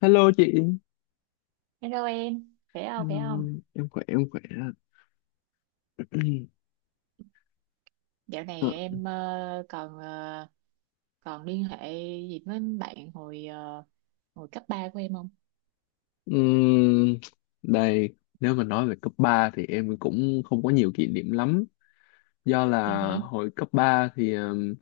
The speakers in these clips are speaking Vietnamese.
Hello chị. Hello em, khỏe không, Hello, khỏe không? em khỏe. Dạo Ờ, này em còn còn liên hệ gì với bạn hồi hồi cấp 3 của em không? ừm, đây nếu mà nói về cấp 3 thì em cũng không có nhiều kỷ niệm lắm. Do Ừ, là hử. hồi cấp 3 thì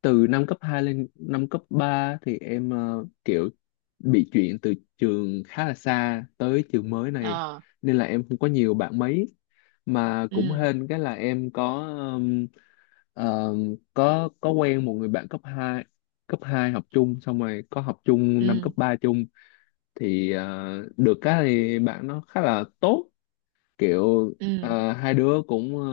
từ năm cấp 2 lên năm cấp 3 thì em kiểu bị chuyển từ trường khá là xa tới trường mới này, Ờ, nên là em không có nhiều bạn mấy, mà cũng ừ, hên cái là em có ừm, có quen một người bạn cấp hai. Cấp hai học chung, xong rồi có học chung năm cấp ừ, 3 chung, thì được cái thì bạn nó khá là tốt. Kiểu ừ, à, hai đứa cũng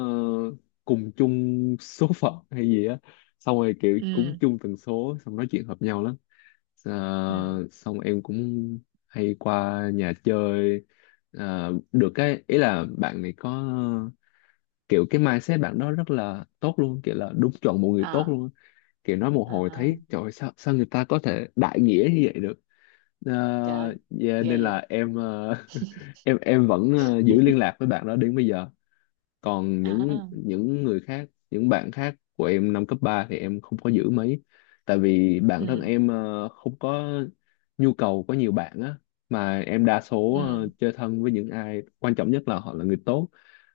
cùng chung số phận hay gì á, xong rồi kiểu cũng ừ, chung tần số, xong nói chuyện hợp nhau lắm. À, ừ, xong em cũng hay qua nhà chơi. À, được cái ý là bạn này có kiểu cái mindset bạn đó rất là tốt luôn, kiểu là đúng chuẩn một người tốt ờ, luôn á. Kiểu nói một hồi ờ, thấy trời ơi, sao sao người ta có thể đại nghĩa như vậy được. À, trời ơi, yeah, ghê nên vậy! là em em vẫn giữ liên lạc với bạn đó đến bây giờ. Còn những Ờ, những người khác, những bạn khác của em năm cấp 3 thì em không có giữ mấy, tại vì bản thân ừ, em không có nhu cầu có nhiều bạn á, mà em đa số ừ, chơi thân với những ai quan trọng nhất là họ là người tốt.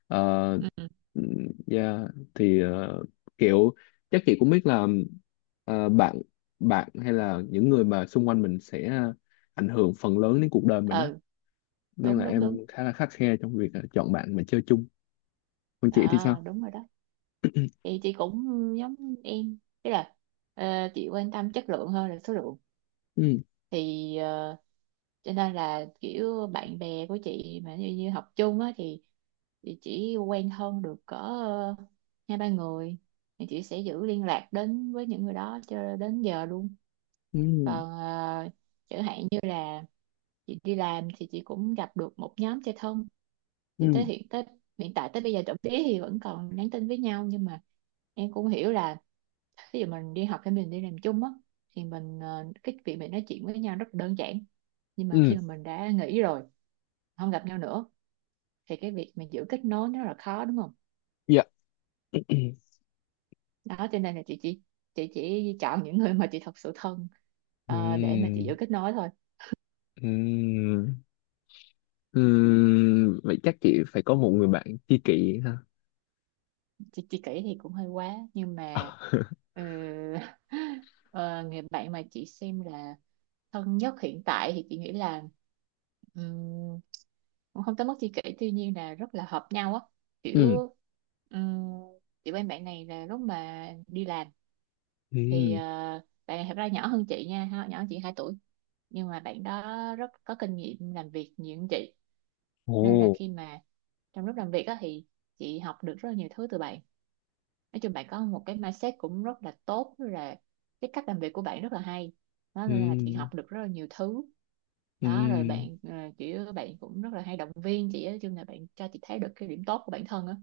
Ờ, ừ, yeah, thì kiểu chắc chị cũng biết là bạn bạn hay là những người mà xung quanh mình sẽ ảnh hưởng phần lớn đến cuộc đời mình á, ừ, nên đúng, là đúng, đúng, em khá là khắt khe trong việc chọn bạn mà chơi chung. Còn chị thì ờ, sao? đúng rồi đó. Thì chị cũng giống em, tức là ờ, chị quan tâm chất lượng hơn là số lượng. Ừ. Thì cho nên là kiểu bạn bè của chị mà như học chung á thì chỉ quen thân được cỡ hai ba người thì chị sẽ giữ liên lạc đến với những người đó cho đến giờ luôn. 음, Còn chẳng hạn như là chị đi làm thì chị cũng gặp được một nhóm chơi thân thì tới 음, hiện tới hiện tại tới bây giờ trộm vía thì vẫn còn nhắn tin với nhau, nhưng mà em cũng hiểu là ví dụ mình đi học hay mình đi làm chung á thì mình cái việc mình nói chuyện với nhau rất đơn giản, nhưng mà 음, khi mà mình đã nghỉ rồi, không gặp nhau nữa, thì cái việc mà giữ kết nối nó rất là khó đúng không? dạ, Đó cho nên là chị chỉ chọn những người mà chị thật sự thân để mà chị giữ 음, kết nối thôi. 음, 음, vậy chắc chị phải có một người bạn tri kỷ ha. Chị kể thì cũng hơi quá, nhưng mà ờ, ờ, người bạn mà chị xem là thân nhất hiện tại thì chị nghĩ là ừm, cũng không tới mức chi kỷ, tuy nhiên là rất là hợp nhau á, Ừm. kiểu um, kiểu em bạn này là lúc mà đi làm thì Ừm. Bạn này thật ra nhỏ hơn chị nha nhỏ hơn chị 2 tuổi, nhưng mà bạn đó rất có kinh nghiệm làm việc nhiều hơn chị. Ồ. Nên là khi mà trong lúc làm việc á thì chị học được rất là nhiều thứ từ bạn. Nói chung bạn có một cái mindset cũng rất là tốt, rất là cái cách làm việc của bạn rất là hay, đó nên là chị Ừm. học được rất là nhiều thứ. Đó rồi Ừm. bạn kiểu bạn cũng rất là hay động viên chị á, nói chung là bạn cho chị thấy được cái điểm tốt của bản thân á.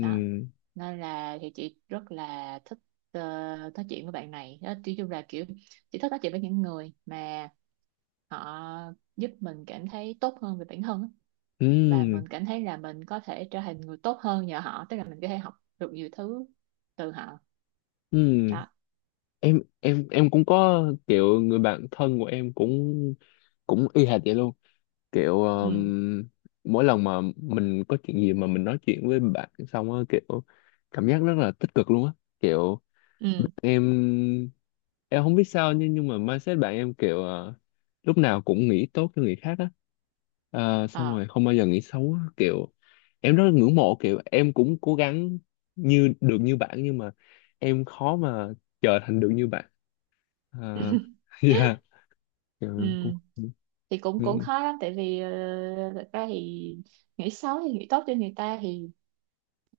Đó. Nên là thì chị rất là thích ờ, nói chuyện với bạn này đó, nói chung là kiểu chị thích nói chuyện với những người mà họ giúp mình cảm thấy tốt hơn về bản thân á. Và Ừm. mình cảm thấy là mình có thể trở thành người tốt hơn nhờ họ, tức là mình có thể học được nhiều thứ từ họ Ừm. đó. Em cũng có kiểu người bạn thân của em cũng cũng y hệt vậy luôn. Kiểu Ừ, mỗi lần mà mình có chuyện gì mà mình nói chuyện với bạn xong á, kiểu cảm giác rất là tích cực luôn á. kiểu ừ, em em không biết sao, nhưng mà mindset bạn em kiểu lúc nào cũng nghĩ tốt cho người khác á. Ờ, xong ờ, rồi không bao giờ nghĩ xấu á. Kiểu em rất là ngưỡng mộ, kiểu em cũng cố gắng như được như bạn, nhưng mà em khó mà trở thành được như bạn. Ờ, dạ. Kiểu em cũng ừ, thì cũng cũng ừ, khó lắm tại vì thật ra thì nghĩ xấu thì nghĩ tốt cho người ta thì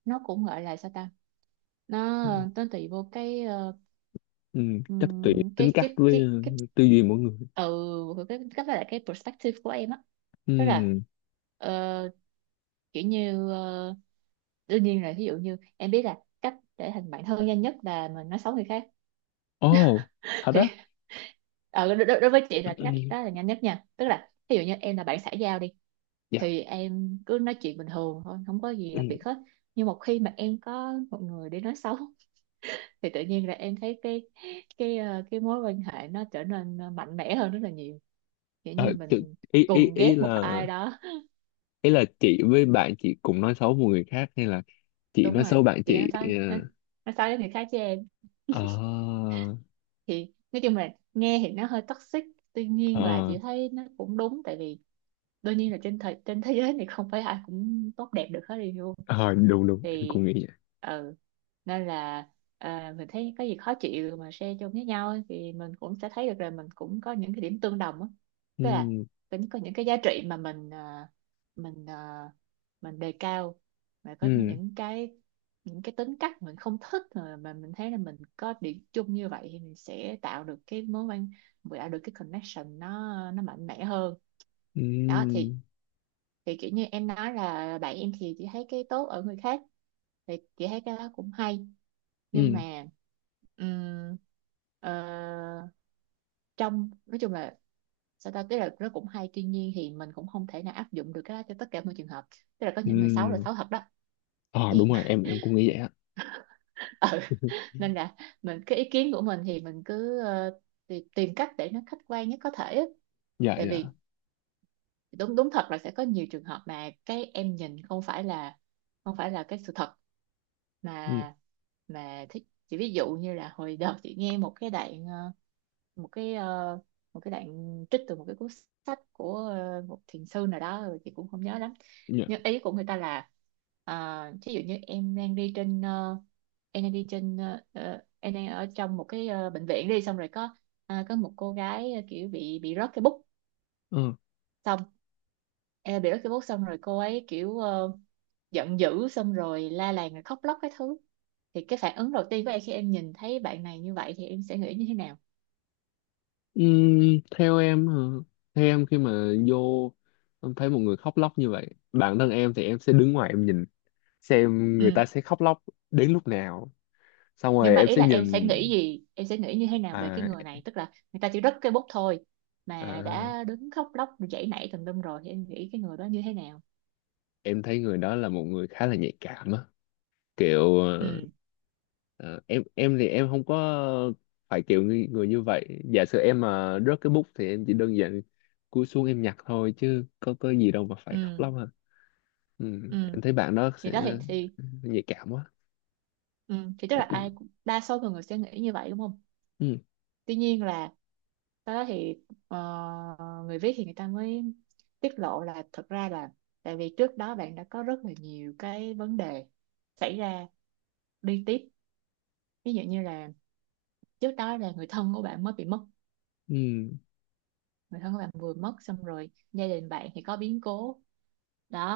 nó cũng gọi là sao ta, nó ừ, nó tùy vô cái ừ, chắc tùy tính cái cách cái với cái cái tư duy mỗi người. ừ, cái perspective của em á, tức là Ừ. ờ, kiểu như đương nhiên là ví dụ như em biết là cách để thành bạn thân nhanh nhất là mình nói xấu người khác. Ồ. Thật á? Thì. Ờ, đối, đối đối với chị là cái cách Ừ, đó là nhanh nhất nha, tức là ví dụ như em là bạn xã giao đi dạ. thì em cứ nói chuyện bình thường thôi, không có gì Ừ. đặc biệt hết. Nhưng một khi mà em có một người để nói xấu thì tự nhiên là em thấy cái cái mối quan hệ nó trở nên mạnh mẽ hơn rất là nhiều, kiểu Ờ, như tự- mình ý ý cùng ghét một ai đó. ý là chị với bạn chị cùng nói xấu một người khác, hay là chị Đúng nói rồi, xấu bạn chị chị? Ờ. nói xấu đến người khác chứ em. Ờ. Thì nói chung là nghe thì nó hơi toxic, tuy nhiên là Ờ. chị thấy nó cũng đúng, tại vì đương nhiên là trên thế giới này không phải ai cũng tốt đẹp được hết đi luôn. Ờ, đúng đúng em cũng Thì nghĩ vậy. ừ, nên là à, mình thấy có gì khó chịu mà share chung với nhau ấy, thì mình cũng sẽ thấy được là mình cũng có những cái điểm tương đồng á, tức là Ừ. cũng có những cái giá trị mà mình à, mình đề cao, mà có Ừ. những những cái tính cách mình không thích mà mình thấy là mình có điểm chung như vậy thì mình sẽ tạo được cái connection nó mạnh mẽ hơn. Ừ. Đó thì kiểu như em nói là bạn em thì chị thấy cái tốt ở người khác thì chị thấy cái đó cũng hay, nhưng Ừ. mà ừm, ờ, trong nói chung là sao ta, tức là nó cũng hay, tuy nhiên thì mình cũng không thể nào áp dụng được cái đó cho tất cả mọi trường hợp, tức là có những người xấu là Ừ. xấu thật đó. Ờ đúng Thì rồi, em cũng nghĩ vậy á. ừ, nên là mình cái ý kiến của mình thì mình cứ tìm cách để nó khách quan nhất có thể á. Dạ Tại dạ. vì đúng, đúng thật là sẽ có nhiều trường hợp mà cái em nhìn không phải là cái sự thật Ừ. mà mà thích, chỉ ví dụ như là hồi đợt chị nghe một cái đoạn một cái ờ, một cái đoạn trích từ một cái cuốn sách của một thiền sư nào đó rồi chị cũng không nhớ lắm, Dạ. nhưng ý của người ta là ví dụ như em đang đi trên ờ, em đang đi trên em đang ở trong một cái bệnh viện đi, xong rồi có à, có một cô gái kiểu bị rớt cái bút, Ờ. xong em bị bắt cái bút xong rồi cô ấy kiểu giận dữ xong rồi la làng rồi khóc lóc cái thứ, thì cái phản ứng đầu tiên của em khi em nhìn thấy bạn này như vậy thì em sẽ nghĩ như thế nào? Ừ, theo em hả? Theo em khi mà vô, em thấy một người khóc lóc như vậy, bản thân em thì em sẽ đứng ngoài em nhìn xem người Ừ. ta sẽ khóc lóc đến lúc nào, xong Nhưng rồi mà em ý sẽ là em sẽ nhìn. nghĩ gì, em sẽ nghĩ như thế nào về cái À. người này, tức là người ta chỉ rớt cái bút thôi mà À, đã đứng khóc lóc giãy nảy tùm lum rồi thì em nghĩ cái người đó như thế nào? em thấy người đó là một người khá là nhạy cảm á. Kiểu ờ, Ừ, ờ, em thì em không có phải kiểu người, người như vậy. Giả sử em mà rớt cái bút thì em chỉ đơn giản cúi xuống em nhặt thôi, chứ có gì đâu mà phải khóc ừ, lóc hả. Ừ. ừ, Em thấy bạn đó sẽ thì đó thì nhạy cảm quá. ừ. Thì tức là ai cũng- đa số mọi người sẽ nghĩ như vậy đúng không, Ừ. tuy nhiên là sau đó thì ờ, người viết thì người ta mới tiết lộ là thật ra là tại vì trước đó bạn đã có rất là nhiều cái vấn đề xảy ra liên tiếp, ví dụ như là trước đó là người thân của bạn mới bị mất, Ừ. người thân của bạn vừa mất xong rồi gia đình bạn thì có biến cố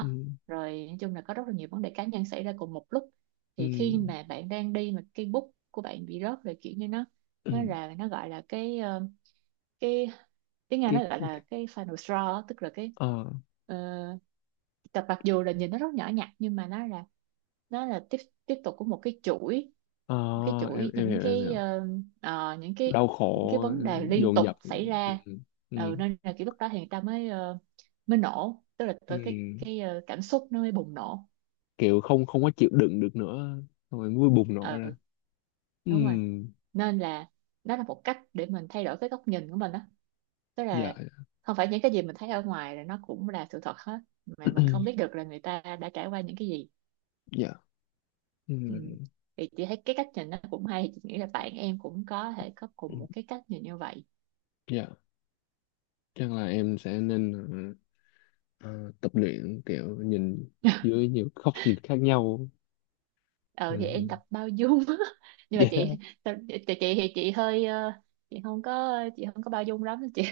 Ừ. Ừ. rồi nói chung là có rất là nhiều vấn đề cá nhân xảy ra cùng một lúc. Ừ. Thì khi mà bạn đang đi mà cái bút của bạn bị rớt rồi kiểu như Ừ. Nó gọi là cái cái tiếng Anh Cái, nó gọi là cái final straw á, tức là cái ờ, ờ, tập mặc dù là nhìn nó rất nhỏ nhặt nhưng mà nó là tiếp tiếp tục của một cái chuỗi, ờ, em em những hiểu, em cái hiểu. Những cái, Đau những cái khổ. vấn đề liên Dồn tục dập. xảy ra. Ừ. Ừ. Ừ, nên là kiểu lúc đó thì người ta mới mới nổ, tức là Ừ. tới cảm xúc nó mới bùng nổ. Kiểu không không có chịu đựng được nữa, xong rồi mới bùng nổ ra. Ừ, đúng rồi, Ừm. nên là nó là một cách để mình thay đổi cái góc nhìn của mình đó, tức Dạ. là không phải những cái gì mình thấy ở ngoài là nó cũng là sự thật hết, mà mình không biết được là người ta đã trải qua những cái gì. Dạ. Ừ. Ừm. Thì chị thấy cái cách nhìn nó cũng hay, chị nghĩ là bạn em cũng có thể có cùng một cái cách nhìn như vậy. Dạ, chắc là em sẽ nên ờ, tập luyện kiểu nhìn dưới nhiều góc nhìn khác nhau. Ờ thì em Ừm. tập bao dung nhưng mà chị Yeah. tập- chị chị thì chị hơi chị không có bao dung lắm chị.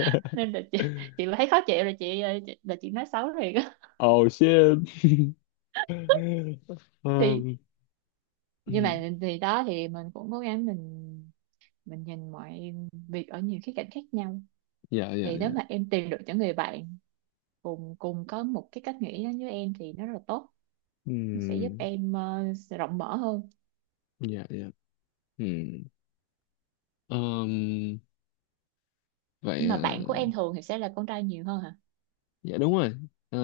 Nên là chị thấy khó chịu rồi chị, ờ, chị là chị nói xấu liền á. Oh shit. Thì Um. nhưng mà thì đó thì cũng cố gắng mình nhìn mọi việc ở nhiều khía cạnh khác nhau. Dạ dạ Thì nếu dạ. mà em tìm được những người bạn cùng cùng có một cái cách nghĩ giống như em thì nó rất là tốt, nó sẽ giúp Ừm. em sẽ rộng mở hơn. Dạ dạ. Ừm. Um. Vậy Nhưng mà ờ, bạn của em thường thì sẽ là con trai nhiều hơn hả? dạ đúng rồi. Ờ,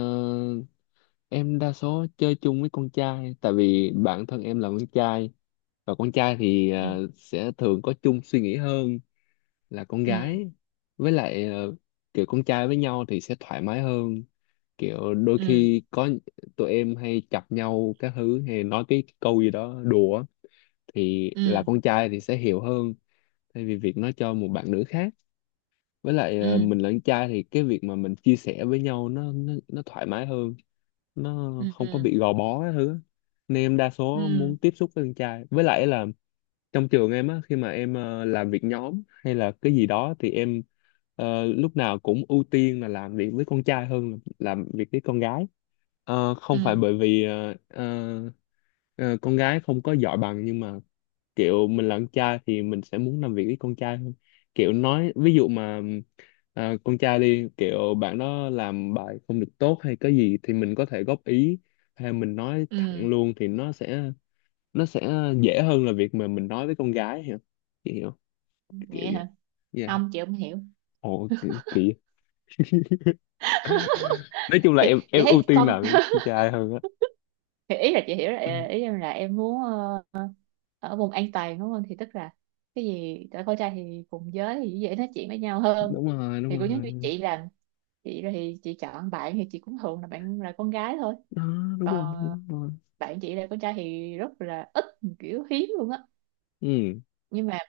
em đa số chơi chung với con trai tại vì bản thân em là con trai, và con trai thì Ừ, sẽ thường có chung suy nghĩ hơn là con ừ, gái. Với lại kiểu con trai với nhau thì sẽ thoải mái hơn. Kiểu đôi ừ, khi có tụi em hay chọc nhau các thứ, hay nói cái câu gì đó đùa á, thì là ừ, con trai thì sẽ hiểu hơn thay vì việc nói cho một bạn nữ khác. Với lại ừ, mình là con trai thì cái việc mà mình chia sẻ với nhau nó thoải mái hơn, nó không có ừ, bị gò bó cái thứ. Nên em đa số ừ, muốn tiếp xúc với con trai. Với lại là trong trường em á, khi mà em làm việc nhóm hay là cái gì đó thì em lúc nào cũng ưu tiên là làm việc với con trai hơn là làm việc với con gái. Ờ, không ừ, phải bởi vì con gái không có giỏi bằng, nhưng mà kiểu mình là con trai thì mình sẽ muốn làm việc với con trai hơn. Kiểu nói ví dụ mà à, con trai đi, kiểu bạn đó làm bài không được tốt hay cái gì thì mình có thể góp ý, hay mình nói ừ, thẳng ừ. luôn thì nó sẽ dễ hơn là việc mà mình nói với con gái hiểu. Chị hiểu kiểu Vậy vậy. hả, Yeah. không chị không hiểu. Ồ kiểu, kiểu nói chung là Thì em chị em ưu thấy tiên con làm với con trai hơn á. thì ý là chị hiểu là ý em là em muốn ở vùng an toàn đúng không, thì tức là cái gì tại con trai thì cùng giới thì dễ nói chuyện với nhau hơn. Đúng rồi, Thì đúng cũng giống rồi. như chị làm, chị là thì chị chọn bạn thì chị cũng thường là bạn là con gái thôi, Đó, đúng rồi, còn đúng rồi. bạn chị là con trai thì rất là ít, kiểu hiếm luôn á. Ừ. nhưng mà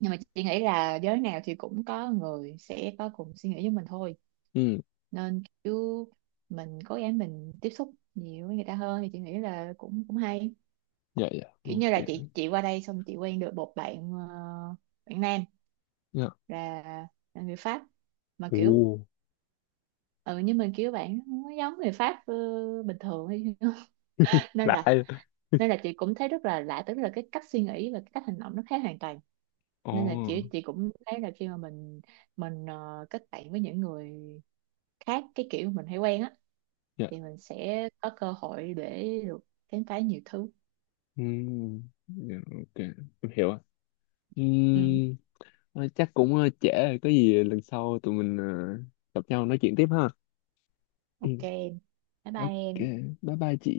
nhưng mà chị nghĩ là giới nào thì cũng có người sẽ có cùng suy nghĩ với mình thôi, Ừ. nên kiểu mình cố gắng mình tiếp xúc nhiều với người ta hơn thì chị nghĩ là cũng cũng hay. Dạ dạ, Kiểu ok. như là chị qua đây xong chị quen được một bạn bạn nam Dạ. là, là người Pháp, mà kiểu Ồ. ừ, nhưng mà kiểu bạn không có giống người Pháp bình thường ấy. nên Lạ. là Nên là chị cũng thấy rất là lạ, tức là cái cách suy nghĩ và cái cách hành động nó khác hoàn toàn. Ồ. Nên là chị cũng thấy là khi mà kết bạn với những người khác cái kiểu mình hay quen á Dạ. thì mình sẽ có cơ hội để được khám phá nhiều thứ. Ừm. Dạ, ok, em hiểu ạ. Ừ, Ừm. Thôi chắc cũng trễ rồi, có gì lần sau tụi mình gặp nhau nói chuyện tiếp ha. Ừ, ok em. Bye bye ok, em. bye bye chị.